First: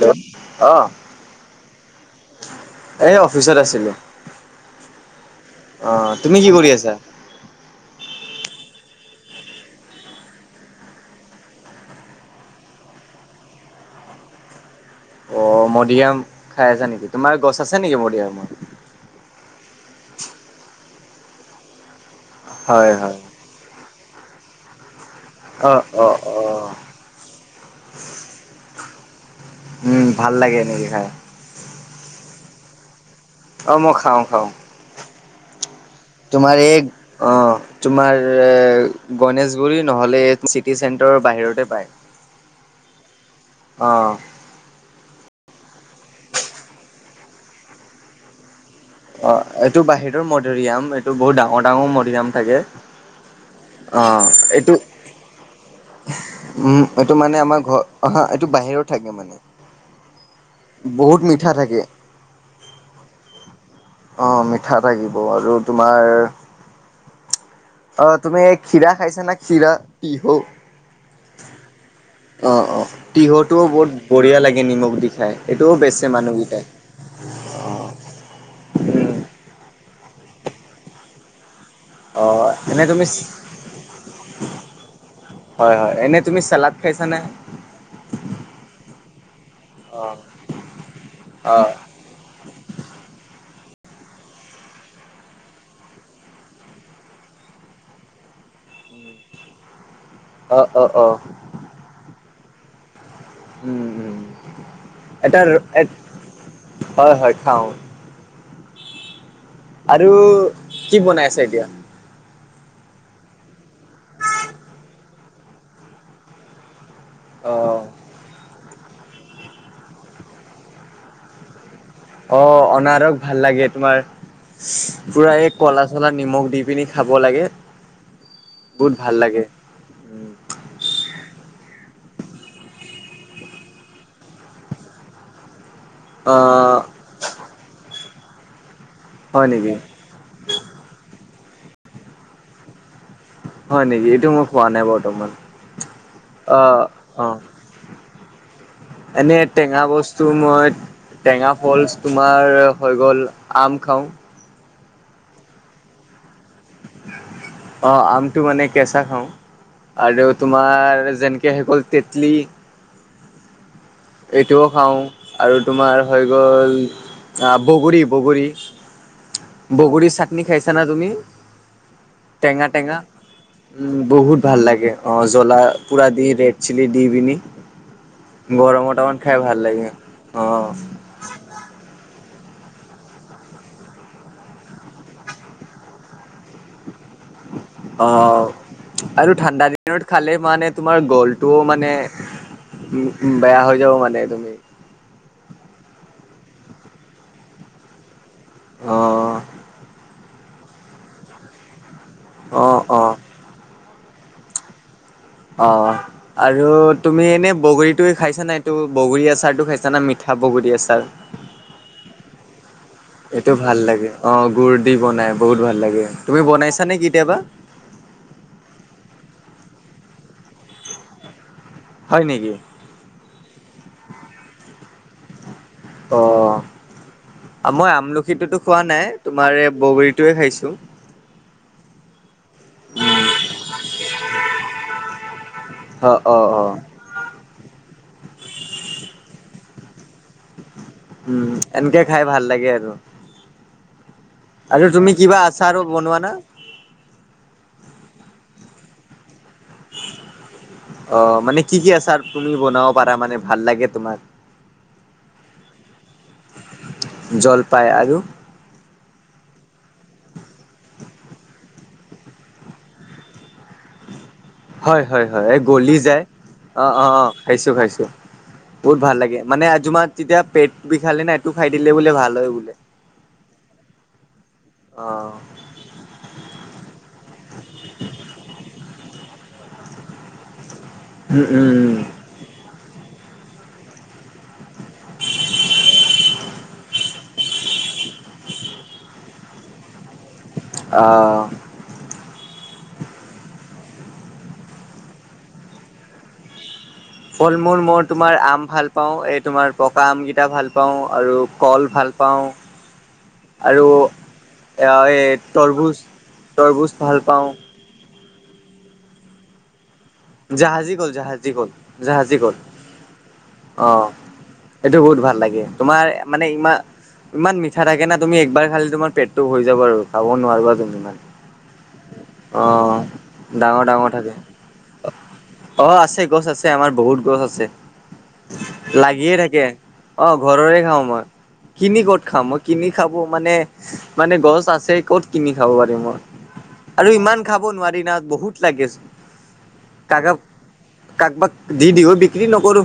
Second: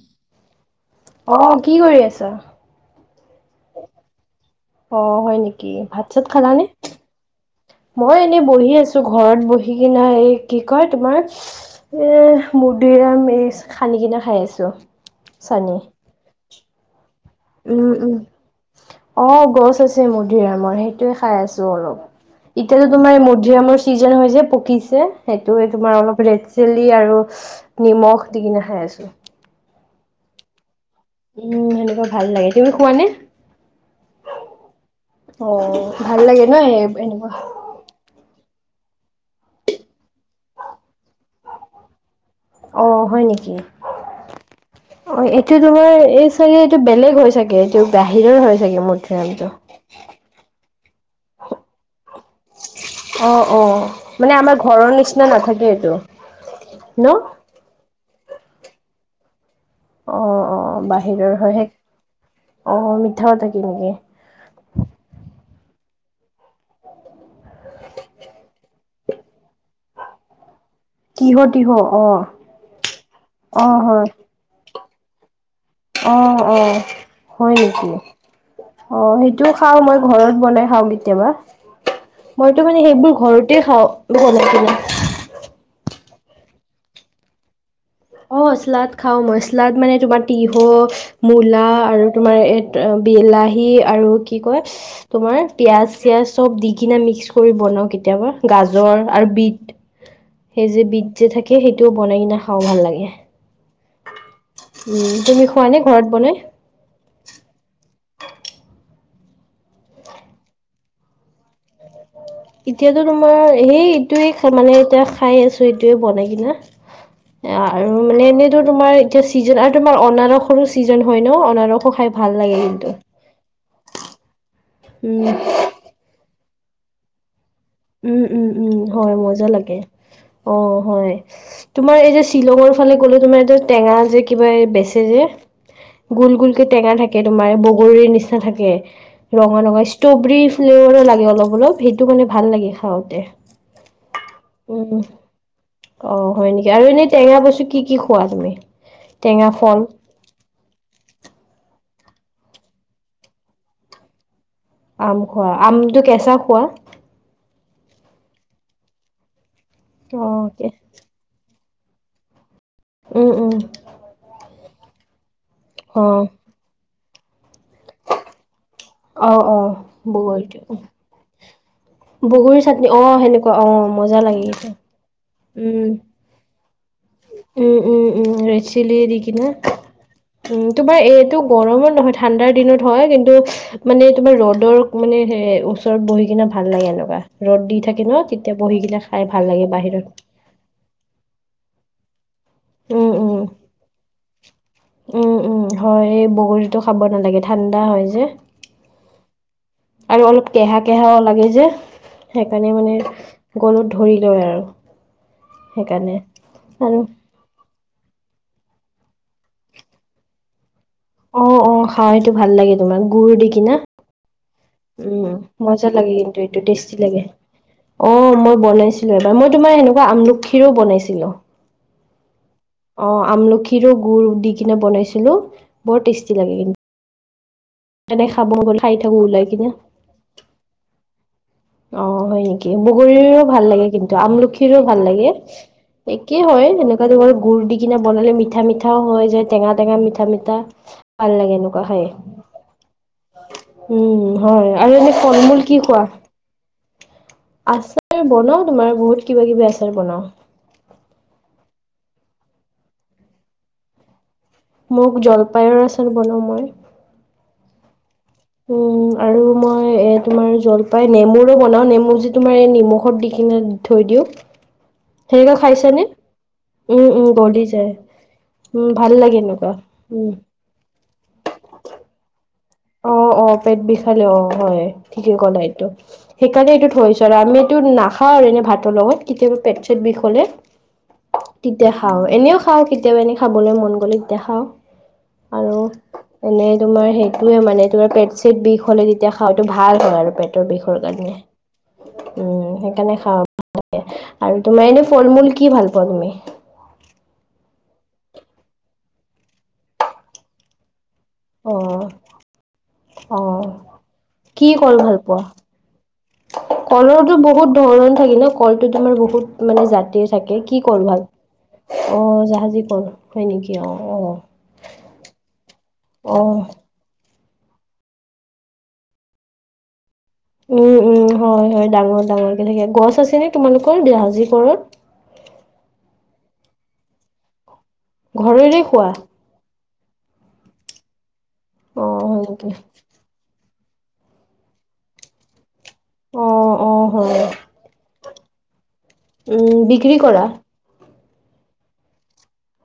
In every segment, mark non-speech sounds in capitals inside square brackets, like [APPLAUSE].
Hello, অ, অ কি কৰি আছা এই অফিচত আছিলো। অ, হয় নেকি ভাত চাত খালা নে? কৰি আছা? মই এনেই বহি আছো ঘৰত বহি কিনা এই কি কয় তোমাৰ এ মধুৰীয়াম এইচ খানি কিনে খাই আছো। অ, চানি মধুৰিয়াম খাই আছা নেকি তোমাৰ গছ আছে উম নেকি উম মধুৰিয়ামৰ? অ, গছ আছে মধিৰামৰ সেইটোয়ে খাই আছো অলপ এতিয়ালো হয়, তোমাৰ হয়। এই ধুৰিয়ামৰ চিজন হৈছে পকিছে সেইটোয়ে অ', তোমাৰ অ', অলপ ৰে অ', জেলি আৰু নিমখ দি কিনে খাই আছো। উম, ভাল লাগে এনেকে খাই। উম, সেনেকুৱা ভাল লাগে তুমি খোৱা নে? অ, মই খাও-খাও। অ, ভাল লাগে নহ এই এনেকুৱা। অ', তোমাৰ গণেশগুৰি নহ'লে চিটি চেণ্টাৰৰ বাহিৰতে পায়। অ, হয় নেকি? অ', অ, এইটো তোমাৰ এই ছোৱালী এইটো বেলেগ হৈ চাগে এইটো বাহিৰৰ হয় চাগে মঠ অ, এইটো বাহিৰৰ মধুৰিআম এইটো বহুত ডাঙৰ - ডাঙৰ মধুৰিআম থাকে। অ, মানে আমাৰ এইটো ঘৰৰ নিচিনা নাথাকে এইটো। উম, ন? এইটো মানে আমাৰ ঘৰ অ, হা এইটো বাহিৰত থাকে মানে। অ', অ', বহুত বাহিৰৰ মিঠা হয়হে থাকে। অ, মিঠাও থাকি নেকি? অ, মিঠাও থাকিব আৰু তোমাৰ [INAUDIBLE] অ, তুমি ক্ষীৰা খাইছা না ক্ষীৰা। তিহও। তিহ তিহ অ অ', অ', তিহটোও অ বহুত হয়। বঢ়িয়া লাগে নিমখ দি খাই এইটোও বেছি অ ', অ', হয় নেকি অ, সেইটোও খাও মই ঘৰত বনাই খাও কেতিয়াবা। অ মইতো মানে এনে তুমি সেইবোৰ ঘৰতে খাও বনাইকিনে। হয়-হয় এনে তুমি চালাদ খাইছানে? অহ, শ্লাদ খাও মই শ্লাদ মানে অ তোমাৰ তিহ অ মূলা আৰু তোমাৰ এই বিলাহী আৰু কি কয় তোমাৰ পিয়াজ চিয়াজ চব দি কিনে মিক্স কৰি বনাও কেতিয়াবা গাজৰ আৰু বিট। অ সেই যে অ অ বিত যে থাকে সেইটোও বনাই কিনে খাও ভাল লাগে। উম উম উম, তুমি খোৱা নে ঘৰত বনাই। হয়-হয় খাও। আৰু কি বনাই আছে এতিয়া। এতিয়াতো তোমাৰ সেই এইটোৱে মানে এতিয়া খাই আছো এইটোৱে বনাইকিনে। অ আৰু মানে এনেইতো তোমাৰ এতিয়া চিজন আৰু তোমাৰ অনাৰসৰো ছিজন হয় ন অনাৰসো খাই। ভাল অ, লাগে কিন্তু অনাৰক ভাল লাগে তোমাৰ উম, পুৰা এই কলা মছলা নিমখ দি পিনি খাব লাগে। উম উম উম বহুত ভাল হয় মজা লাগে, অ হয়। তোমাৰ এই যে শ্বিলঙৰ ফালে গ'লে তোমাৰ এ টেঙা যে কিবা এই বেচে যে গোল গোলকে অ টেঙা থাকে তোমাৰ বগৰীৰ নিচিনা থাকে, হয় ৰঙা নেকি ৰঙা। ষ্ট্ৰবেৰী ফ্লেভাৰো লাগে অলপ অলপ সেইটো মানে ভাল লাগে খাওঁতে। হয় নেকি এইটো মই খোৱা নাই উম, বৰ্তমান। অ, হয় নেকি আৰু এনেই অ টেঙা বস্তু কি - কি খোৱা তুমি টেঙা ফল? তোৰ মই টেঙা ফলচ তোমাৰ হৈ গ'ল আম খাও। আম খোৱা আমটো কেচা খোৱা? অ, আমটো মানে কেচা খাও আৰু অ', কে তোমাৰ যেনে কেহ গ'ল তেতলি। উম উম। এইটোও খাওঁ আৰু তোমাৰ হৈ অ', গ'ল, আ বগৰী বগৰী। অ', অ', বগৰীৰ চাটনি বগৰীটো। খাইছা না তুমি? বগৰী টেঙা চাটনি টেঙা, অ', সেনেকুৱা অ', উম মজা বহুত ভাল সেইটো। লাগে অ জ্বলা উম, পুৰা দি ৰেট চিলি দিপিনি উম, উম, উম, ৰেড গৰমত চিলি দি অকমান খাই কিনে, ভাল লাগে উম অ তোমাৰ এইটো গৰমত নহয় ঠাণ্ডাৰ দিনত হয় কিন্তু মানে তোমাৰ ৰ'দৰ মানে সে ওচৰত বহি কিনে ভাল লাগে এনেকুৱা ৰ'দ দি থাকে ন অ' তেতিয়া বহি কিনে খাই আৰু ভাল ঠাণ্ডা লাগে দিনত বাহিৰত। খালে মানে তোমাৰ গলটোও মানে উম বেয়া হৈ যাব মানে তুমি উম উম হয় এই বগৰীতো খাব নালাগে ঠাণ্ডা হয় যে। অঁ আৰু অলপ কেহা কেহাও লাগে যে সেইকাৰণে অ' মানে, অ' গলত ধৰি লয় আৰু। অ সেইকাৰণে আৰু তুমি এনে বগৰী খাইছা নাই এইটো বগৰী আচাৰটো খাইছা না মিঠা বগৰী আচাৰ? অ অ খাওঁ এইটো ভাল লাগে তোমাৰ গুড় দি এইটো কিনে। ভাল লাগে অ', গুৰ দি বনাই বহুত ভাল লাগে। কিন্তু তুমি এইটো বনাইছা টেষ্টি নে লাগে। কেতিয়াবা? অ', মই বনাইছিলোঁ এবাৰ, মই তোমাৰ সেনেকুৱা আমলখিৰো বনাইছিলোঁ। হয় নেকি? অ', আমলখিৰো গুুৰ দি কিনে বনাইছিলোঁ, বৰ টেষ্টি লাগে কিন্তু। অ' মই তেনে খাব আমলখিটোতো গ'লে খোৱা খাই নাই থাকো ওলাই তোমাৰ কিনে। এই বগৰীটোৱে খাইছোঁ। অ', হয় নেকি? বগৰীৰো ভাল লাগে কিন্তু আমলখিৰো ভাল লাগে। অ', একেই অ', অ'। হয় এনেকুৱা গুুৰ দি কিনে বনালে মিঠা-মিঠাও হয় যে, টেঙা-টেঙা মিঠা-মিঠা। উম, এনেকে খাই ভাল লাগে আৰু। উম হয়। আৰু তুমি এনে কিবা ফল মূল আচাৰো কি খোৱা? বনোৱা না? আচাৰ বনাওঁ তোমাৰ বহুত কিবা কিবি আচাৰ বনাওঁ। অ', মানে কি-কি আছাৰ তুমি বনাব পাৰা মানে ভাল লাগে তোমাৰ? মোক জলপাইৰ আচাৰ বনাওঁ মই। জলপাই আৰু? উম, আৰু মই এ তোমাৰ জলপাই নেমুৰো বনাওঁ, নেমু যি তোমাৰ এই নিমখত দি কিনে থৈ দিওঁ। হয়-হয়-হয় সেনেকুৱা এই গলি খাইছানে? যায়, অ', উম অ', উম অ', গলি যায় খাইছো-খাইছো। উম বহুত ভাল লাগে মানে এনেকুৱা আজ তোমাৰ উম। তেতিয়া পেট বিষালে নাই এইটো খাই দিলে বোলে ভাল হয় বোলে। অ', অ', পেট বিষালে অ', হয়। অ ঠিকে ক'লা এইটো। সেইকাৰণে এইটোত থৈছোঁ আৰু আমি এইটো নাখাওঁ আৰু এনে ভাতৰ লগত, কেতিয়াবা পেট চেট বিষ হলে উম উম তেতিয়া উম খাওঁ। এনেও খাওঁ কেতিয়াবা এনে খাবলৈ মন গ'লে তেতিয়া খাওঁ। আৰু এনেই তোমাৰ হেৰি সেইটোৱে মানে তোমাৰ পেট চেট বিষ হ'লে তেতিয়া খোৱাটো ভাল হয় আৰু পেটৰ বিষৰ অ। কাৰণে। উম, সেইকাৰণে খাওঁ [INAUDIBLE] আৰু তোমাৰ এনে ফল মূল কি ভাল পাৱা তুমি? ফল মূল মোৰ তোমাৰ আম ভাল পাওঁ, এই তোমাৰ পকা আমকেইটা ভাল পাওঁ আৰু কল অ', ভাল পাওঁ। অ', আৰু কি কল ভাল এই পোৱা? তৰভুজ তৰভুজ ভাল পাওঁ হৰণ থাকিলেও কলটো তোমাৰ বহুত মানে জাতিৰ থাকে কি জাহাজী কৰ কল ভাল জাহাজী কল অ জাহাজী কল হয় নেকি অ অ এইটো বহুত ভাল লাগে তোমাৰ মানে অ', ইমা ইমান মিঠা থাকে না তুমি একবাৰ খালে তোমাৰ পেটটো ভৰি যাব আৰু। খাব নোৱাৰিবা উম, তুমি উম, মনে। হয়, হয় ডাঙৰ ডাঙৰকে অ', ডাঙৰ-ডাঙৰ থাকে। ওপৰত। অ', আছে গছ আছে আমাৰ বহুত গছ আছে, ঘৰৰে খোৱা লাগিয়ে থাকে। অ ঘৰৰে খাওঁ মই কিনি ক'ত অ', হয় খাম মই নেকি কিনি খা ব মানে মানে গছ আছে ক'ত কিনি খাব পাৰিম মই- অ', অ', আৰু ইমান হয় খাব নোৱাৰি না বহুত লাগে। উম বি- কাঘভ কাকবাগ দি দিও বিক্ৰী নকৰো।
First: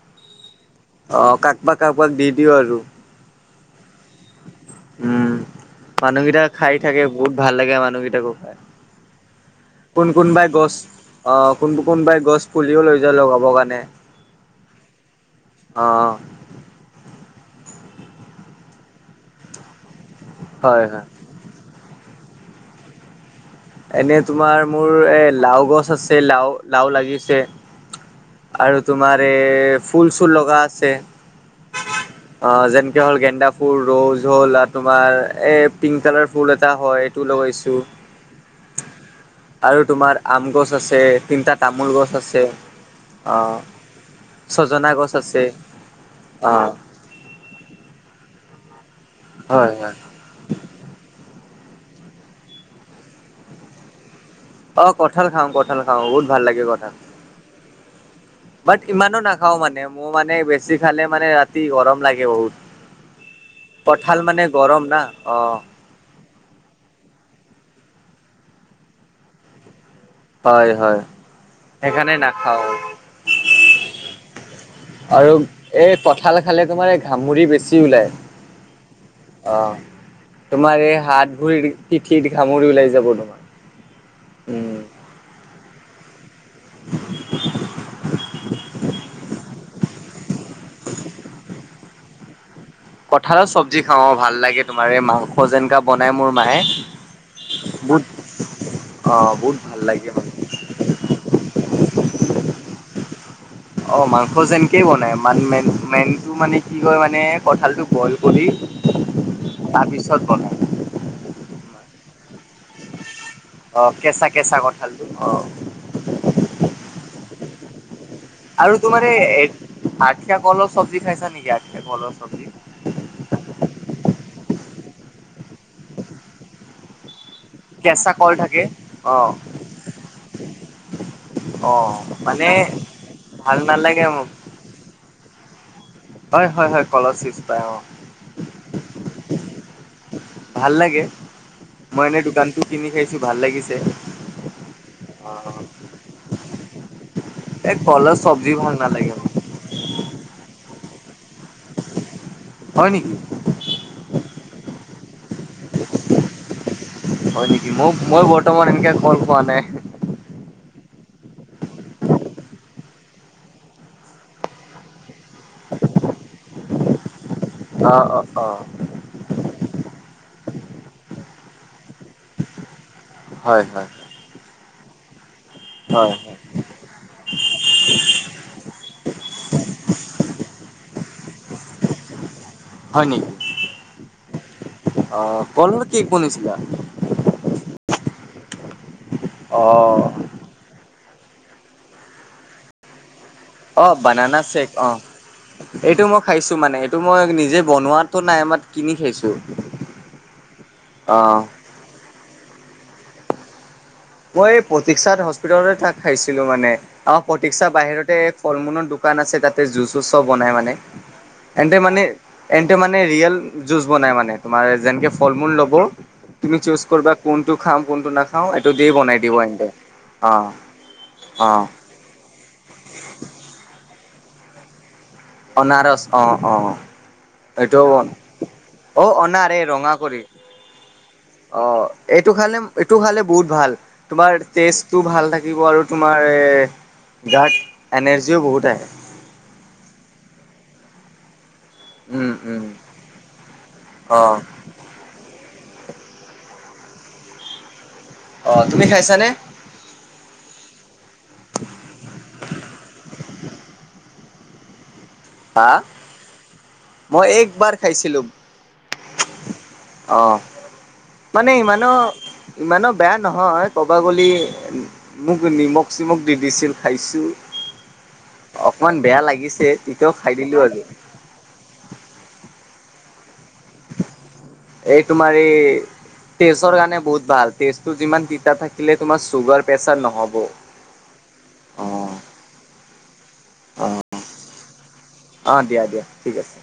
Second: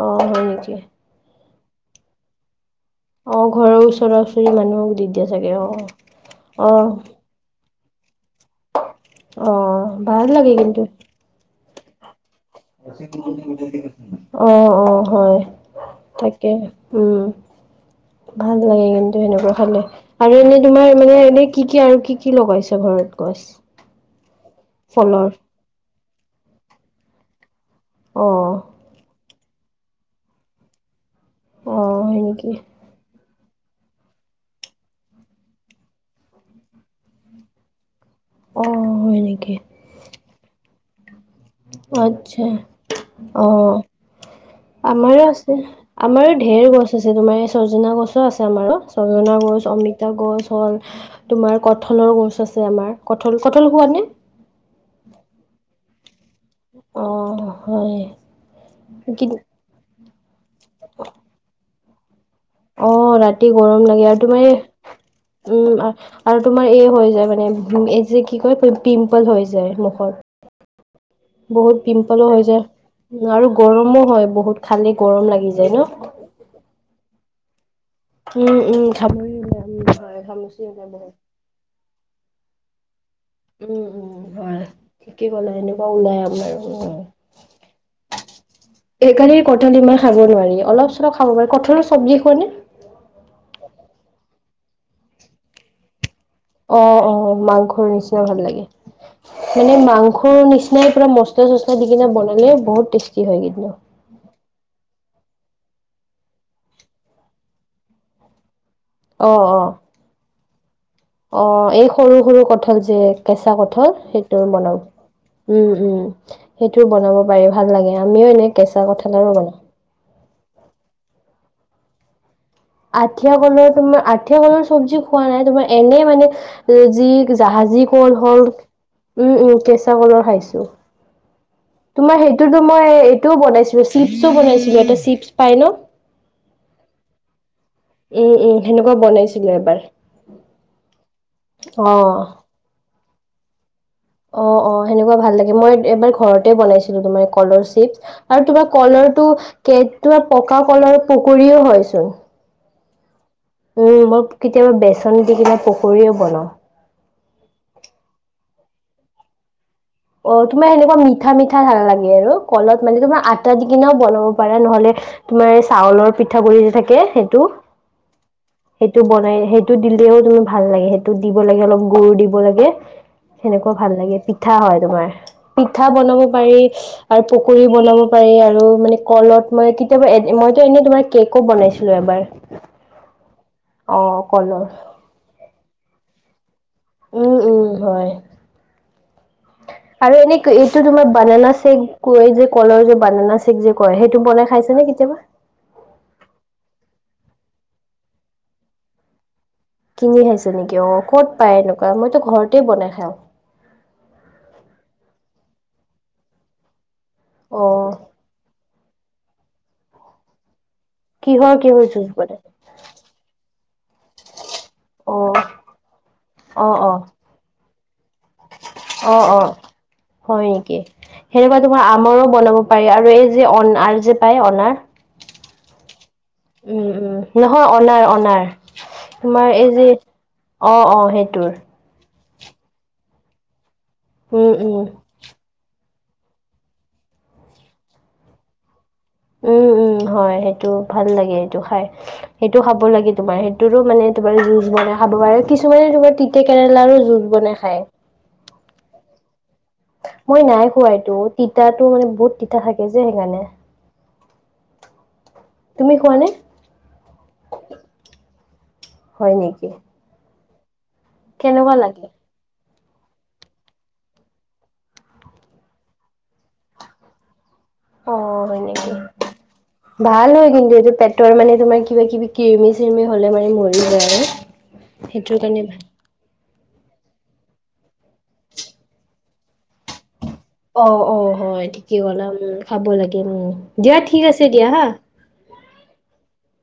অ হয় নেকি? অ কাকবাক কাকবাক দি দিও আৰু অ ঘৰৰ ওচৰা ওচৰি মানুহক দি দিয়া উম। চাগে মানুহকেইটা অ অ খাই থাকে বহুত ভাল লাগে মানুহকেইটাকো খুৱাই অ ভাল লাগে কিন্তু অ কোনবো কোনবাই গছ পুলিও লৈ যায় লগাবৰ কাৰণে অ অ হয় অ তা কে উম ভাল লাগে কিন্তু সেনেকুৱা খালে। আৰু এনেই হয় তোমাৰ হয় মানে এনে কি কি আৰু কি কি লগাইছ ঘৰত গছ এনে তোমাৰ মোৰ এ ফলৰ লাও গছ আছে লাও লাও লাগিছে অ আৰু তোমাৰ এ ফুল চুল লগা আছে অ', হয় নেকি? অ যেনেকে হ'ল গেণ্ডা ফুল ৰৌজ হ'ল আৰু তোমাৰ এই পিংক কালাৰ ফুল এটা হয় এইটোও লগাইছো অ হয় নেকি আৰু তোমাৰ আম গছ আছে তিনিটাত অ আচ্ছা অহ ছজনা গছ আমাৰো আছে আমাৰো অ ঢেৰ গছ। আছে তোমাৰ এই চজিনা গছো আছে আমাৰো ছজনা গছ, হয় হয় অমিতা গছ হ'ল তোমাৰ কঠলৰ গছ আছে আমাৰ কঠল কঠল খোৱা নে অ কঠাল খাও ক ঠাল খাও বহুত ভাল লাগে কঠাল অ', হয়। বাট ইমানো নাখাও মানে মোৰ মানে বে ছি খালে মানে ৰাতি গৰম লাগে বহুত। অ ৰাতি গৰম লাগে কঁঠাল আৰু মানে তোমাৰ গৰম না অ এহ উম আৰু তোমাৰ এই হৈ যায় মানে এই যে কি কয় পিম্পল হৈ যায় মুখত হয় হয় বহুত সেইকাৰণে পিম্পলো হৈ যায় নাখাও। আৰু গৰমো হয় বহুত খালি গৰম আৰু লাগি যায় ন এই কঁঠাল খালে তোমাৰ এই ঘামুৰি বেছি ওলায় উম উম ঘামৰি অ ওলাই উম হয় ঘামুচি তোমাৰ ওলাই এই বহুত। হাত ঘুৰিৰ পিঠিত ঘামুৰি ওলাই যাব তোমাৰ উম উম হয় উম। ঠিকেই কলে এনেকুৱা ওলাই আমাৰো উম সেই কানে কঠাল ইমান খাব নোৱাৰি অলপ চলপ খাব পাৰি কঠালৰ চব্জি খোৱা নে? কঠালত চব্জি খাওঁ ভাল লাগে তোমাৰ এই মাং অ অ মাংখৰ বহুত নিচিনা ভাল লাগে। অ বহুত মানে ভাল লাগে মাংসৰ মানে। নিচিনাই পুৰা মচলা চচলা দি কিনে বনালে বহুত টেষ্টি হয় কিন্তু অ মাংস যেনকেই বনাই মান মেন মেনটো মানে কি কয় মানে কঠালটো বইল কৰি অ অ তাৰপিছত বনায়। অ এই সৰু সৰু কঠাল যে কেঁচা অ কঠাল কেঁচা সেইটো কেঁচা বনাও কঁঠালটো অ উম উম সেইটো বনাব পাৰি, ভাল লাগে। আমিও এনে আৰু কেঁচা তোমাৰ এই কঁঠালাৰো এ বনাও। আঠিয়া কলৰ চব্জি খাইছা নেকি? আঠিয়া কলৰ চব্জি। আঠিয়া কলৰ তোমাৰ আঠিয়া কলৰ চব্জি খোৱা নাই তোমাৰ এনেই মানে যি জাহাজী কেঁচা কল হল। থাকে অ উম উম কেঁচা কলৰ খাইছো। অ তোমাৰ সেইটো মানে এইটোও ভাল বনাইছিলো নালাগে মোক চিপছো বনাইছিলে এটা চিপছ পাই ন হয় হয় হয় কলৰ চিপছ পাই অ উম উম সেনেকুৱা বনাইছিলে এবাৰ অ টো কিনি খাইছো ভাল লাগিছে। অ অ সেনেকুৱা অ ভাল লাগে। মই এবাৰ ঘৰতে বনাইছিলো তোমাৰ কলৰ এই চিপছ কলৰ আৰু চব্জি তোমাৰ ভাল নালাগে কলৰটো মোক কে তোমাৰ পকা কলৰ পকৰীও হয় চোন। হয় নেকি? উম মই কেতিয়াবা বেচন দি কিনে পকৰীও বনাওঁ। হয় নেকি মই মই বৰ্তমান এনেকে কল খোৱা নাই। অ তোমাৰ সেনেকুৱা মিঠ মিঠা ভাল লাগে আৰু। কলত মানে তোমাৰ আটা দি কিনেও বনাব পাৰা নহলে তোমাৰ এই চাউলৰ পিঠাগুড়ি যে থাকে সেইটো অ-অ-অ। সেইটো বনাই সেইটো দিলেও তুমি ভাল লাগে সেইটো দিব লাগে অলপ গুৰ দিব লাগে হয় সেনেকুৱা হয় ভাল লাগে। পিঠা হয় তোমাৰ। পিঠা হয় বনাব হয় পাৰি আৰু পকৰী বনাব পাৰি আৰু মানে কলত মই কেতিয়াবা এ মইতো এনেই তোমাৰ কেকো বনাইছিলো এবাৰ, হয় নেকি অ কলৰ। অ কলৰ কেক বনাইছিলা! উম উম, হয়। অ আৰু এনে এইটো তোমাৰ বানানাছেক এই যে কলৰ যে বানানাছেক যে অ কয় সেইটো বানানা বনাই চেক খাইছা অ নে কেতিয়াবা? এইটো মই খাইছো মানে। এইটো মই নিজে বনোৱাটো নাই। আমাত কিনি খাইছো। কিনি খাইছে নেকি? অ ক'ত পায় এনেকুৱা? মইতো ঘৰতেই বনাই খাওঁ। মই এই প্ৰতীক্ষাত হস্পিতালতে তা- খাইছিলো মানে। আমাক অ প্ৰতীক্ষা বাহিৰতে ফল মূলৰ দোক দোকান আছে তাতে জুচ চুচ চব বনাই মানে। কিহৰ এন্তে কিহৰ মানে জুচ বনাই এন্তে মানে ৰিয়েল‌ জুচ বনায় মানে। তোমাৰ যেননকে অ ফল মূল লব তুমি অ চুচ অ কৰবা কোনটো খাম কোনটো নাখাওঁ। এইটো দি অ বনাই দিব অ এন্তে অ হয় নেকি? অ সেনেকুৱা তোমাৰ‌ আ আমৰো বনাব পাৰি আৰু এই যে অনাৰ যে পায় অনাৰ। অনাৰস অ অ। উম, উম, নহয় এইটো অনাৰ অনাৰ অ তোমাৰ অনাৰ এ এই যে ৰঙা কৰি অ', অ', সেইটোৰ অহ। এইটো খালে, এইটো খালে বহুত ভাল তোমাৰ উম, উম, টেজটো ভাল থাকিব আৰু তোমাৰ গাত এনাৰ্জিও বহুত আহে। উম উম হয়, সেইটো ভাল লাগে এইটো খাই। উম সেইটো উম খাব লাগে তোমাৰ সেইটোৰো মানে অ তোমাৰ যুজ বনাই খাব পাৰে কিছুমানে তোমাৰ তিতা কেৰেলাৰো জুচ বনাই খায়। অ তুমি খাইছানে? মই নাই খোৱা এইতো। তিতাটো মানে বহুত তিতা থাকে যে সেইকাৰণে। হা তুমি খোৱানে মই একবাৰ খাইছিলো। হয় নেকি? অ মানে কেনেকুৱা ইমানো লাগে ইমানো বেয়া নহয়, ক'ব গলি মোক নিমখ চিমখ দি দিছিল। খাইছো, অ', হয় অকমান নেকি? বেয়া লাগিছে। তেতিয়াও ভাল খাই হয় দিলো কিন্তু, আৰু এইটো পেটৰ মানে তোমাৰ কিবা কিবি কৃমি চিৰ্মি হ'লে মানে ম আৰু এই তোমাৰ সেইটোৰ এই কাৰণে ভাল। তেজৰ কাৰণে বহুত ভাল। তেজটো যিমান তিতা থাকিলে তোমাৰ চুগাৰ প্ৰেচাৰ নহব। অ' অ'! হয়, অ ঠিকে ক'লা! খাব লাগে, উম! দিয়া ঠিক আছে, দিয়া হা। অ'! দিয়া, দিয়া! ঠিক আছে।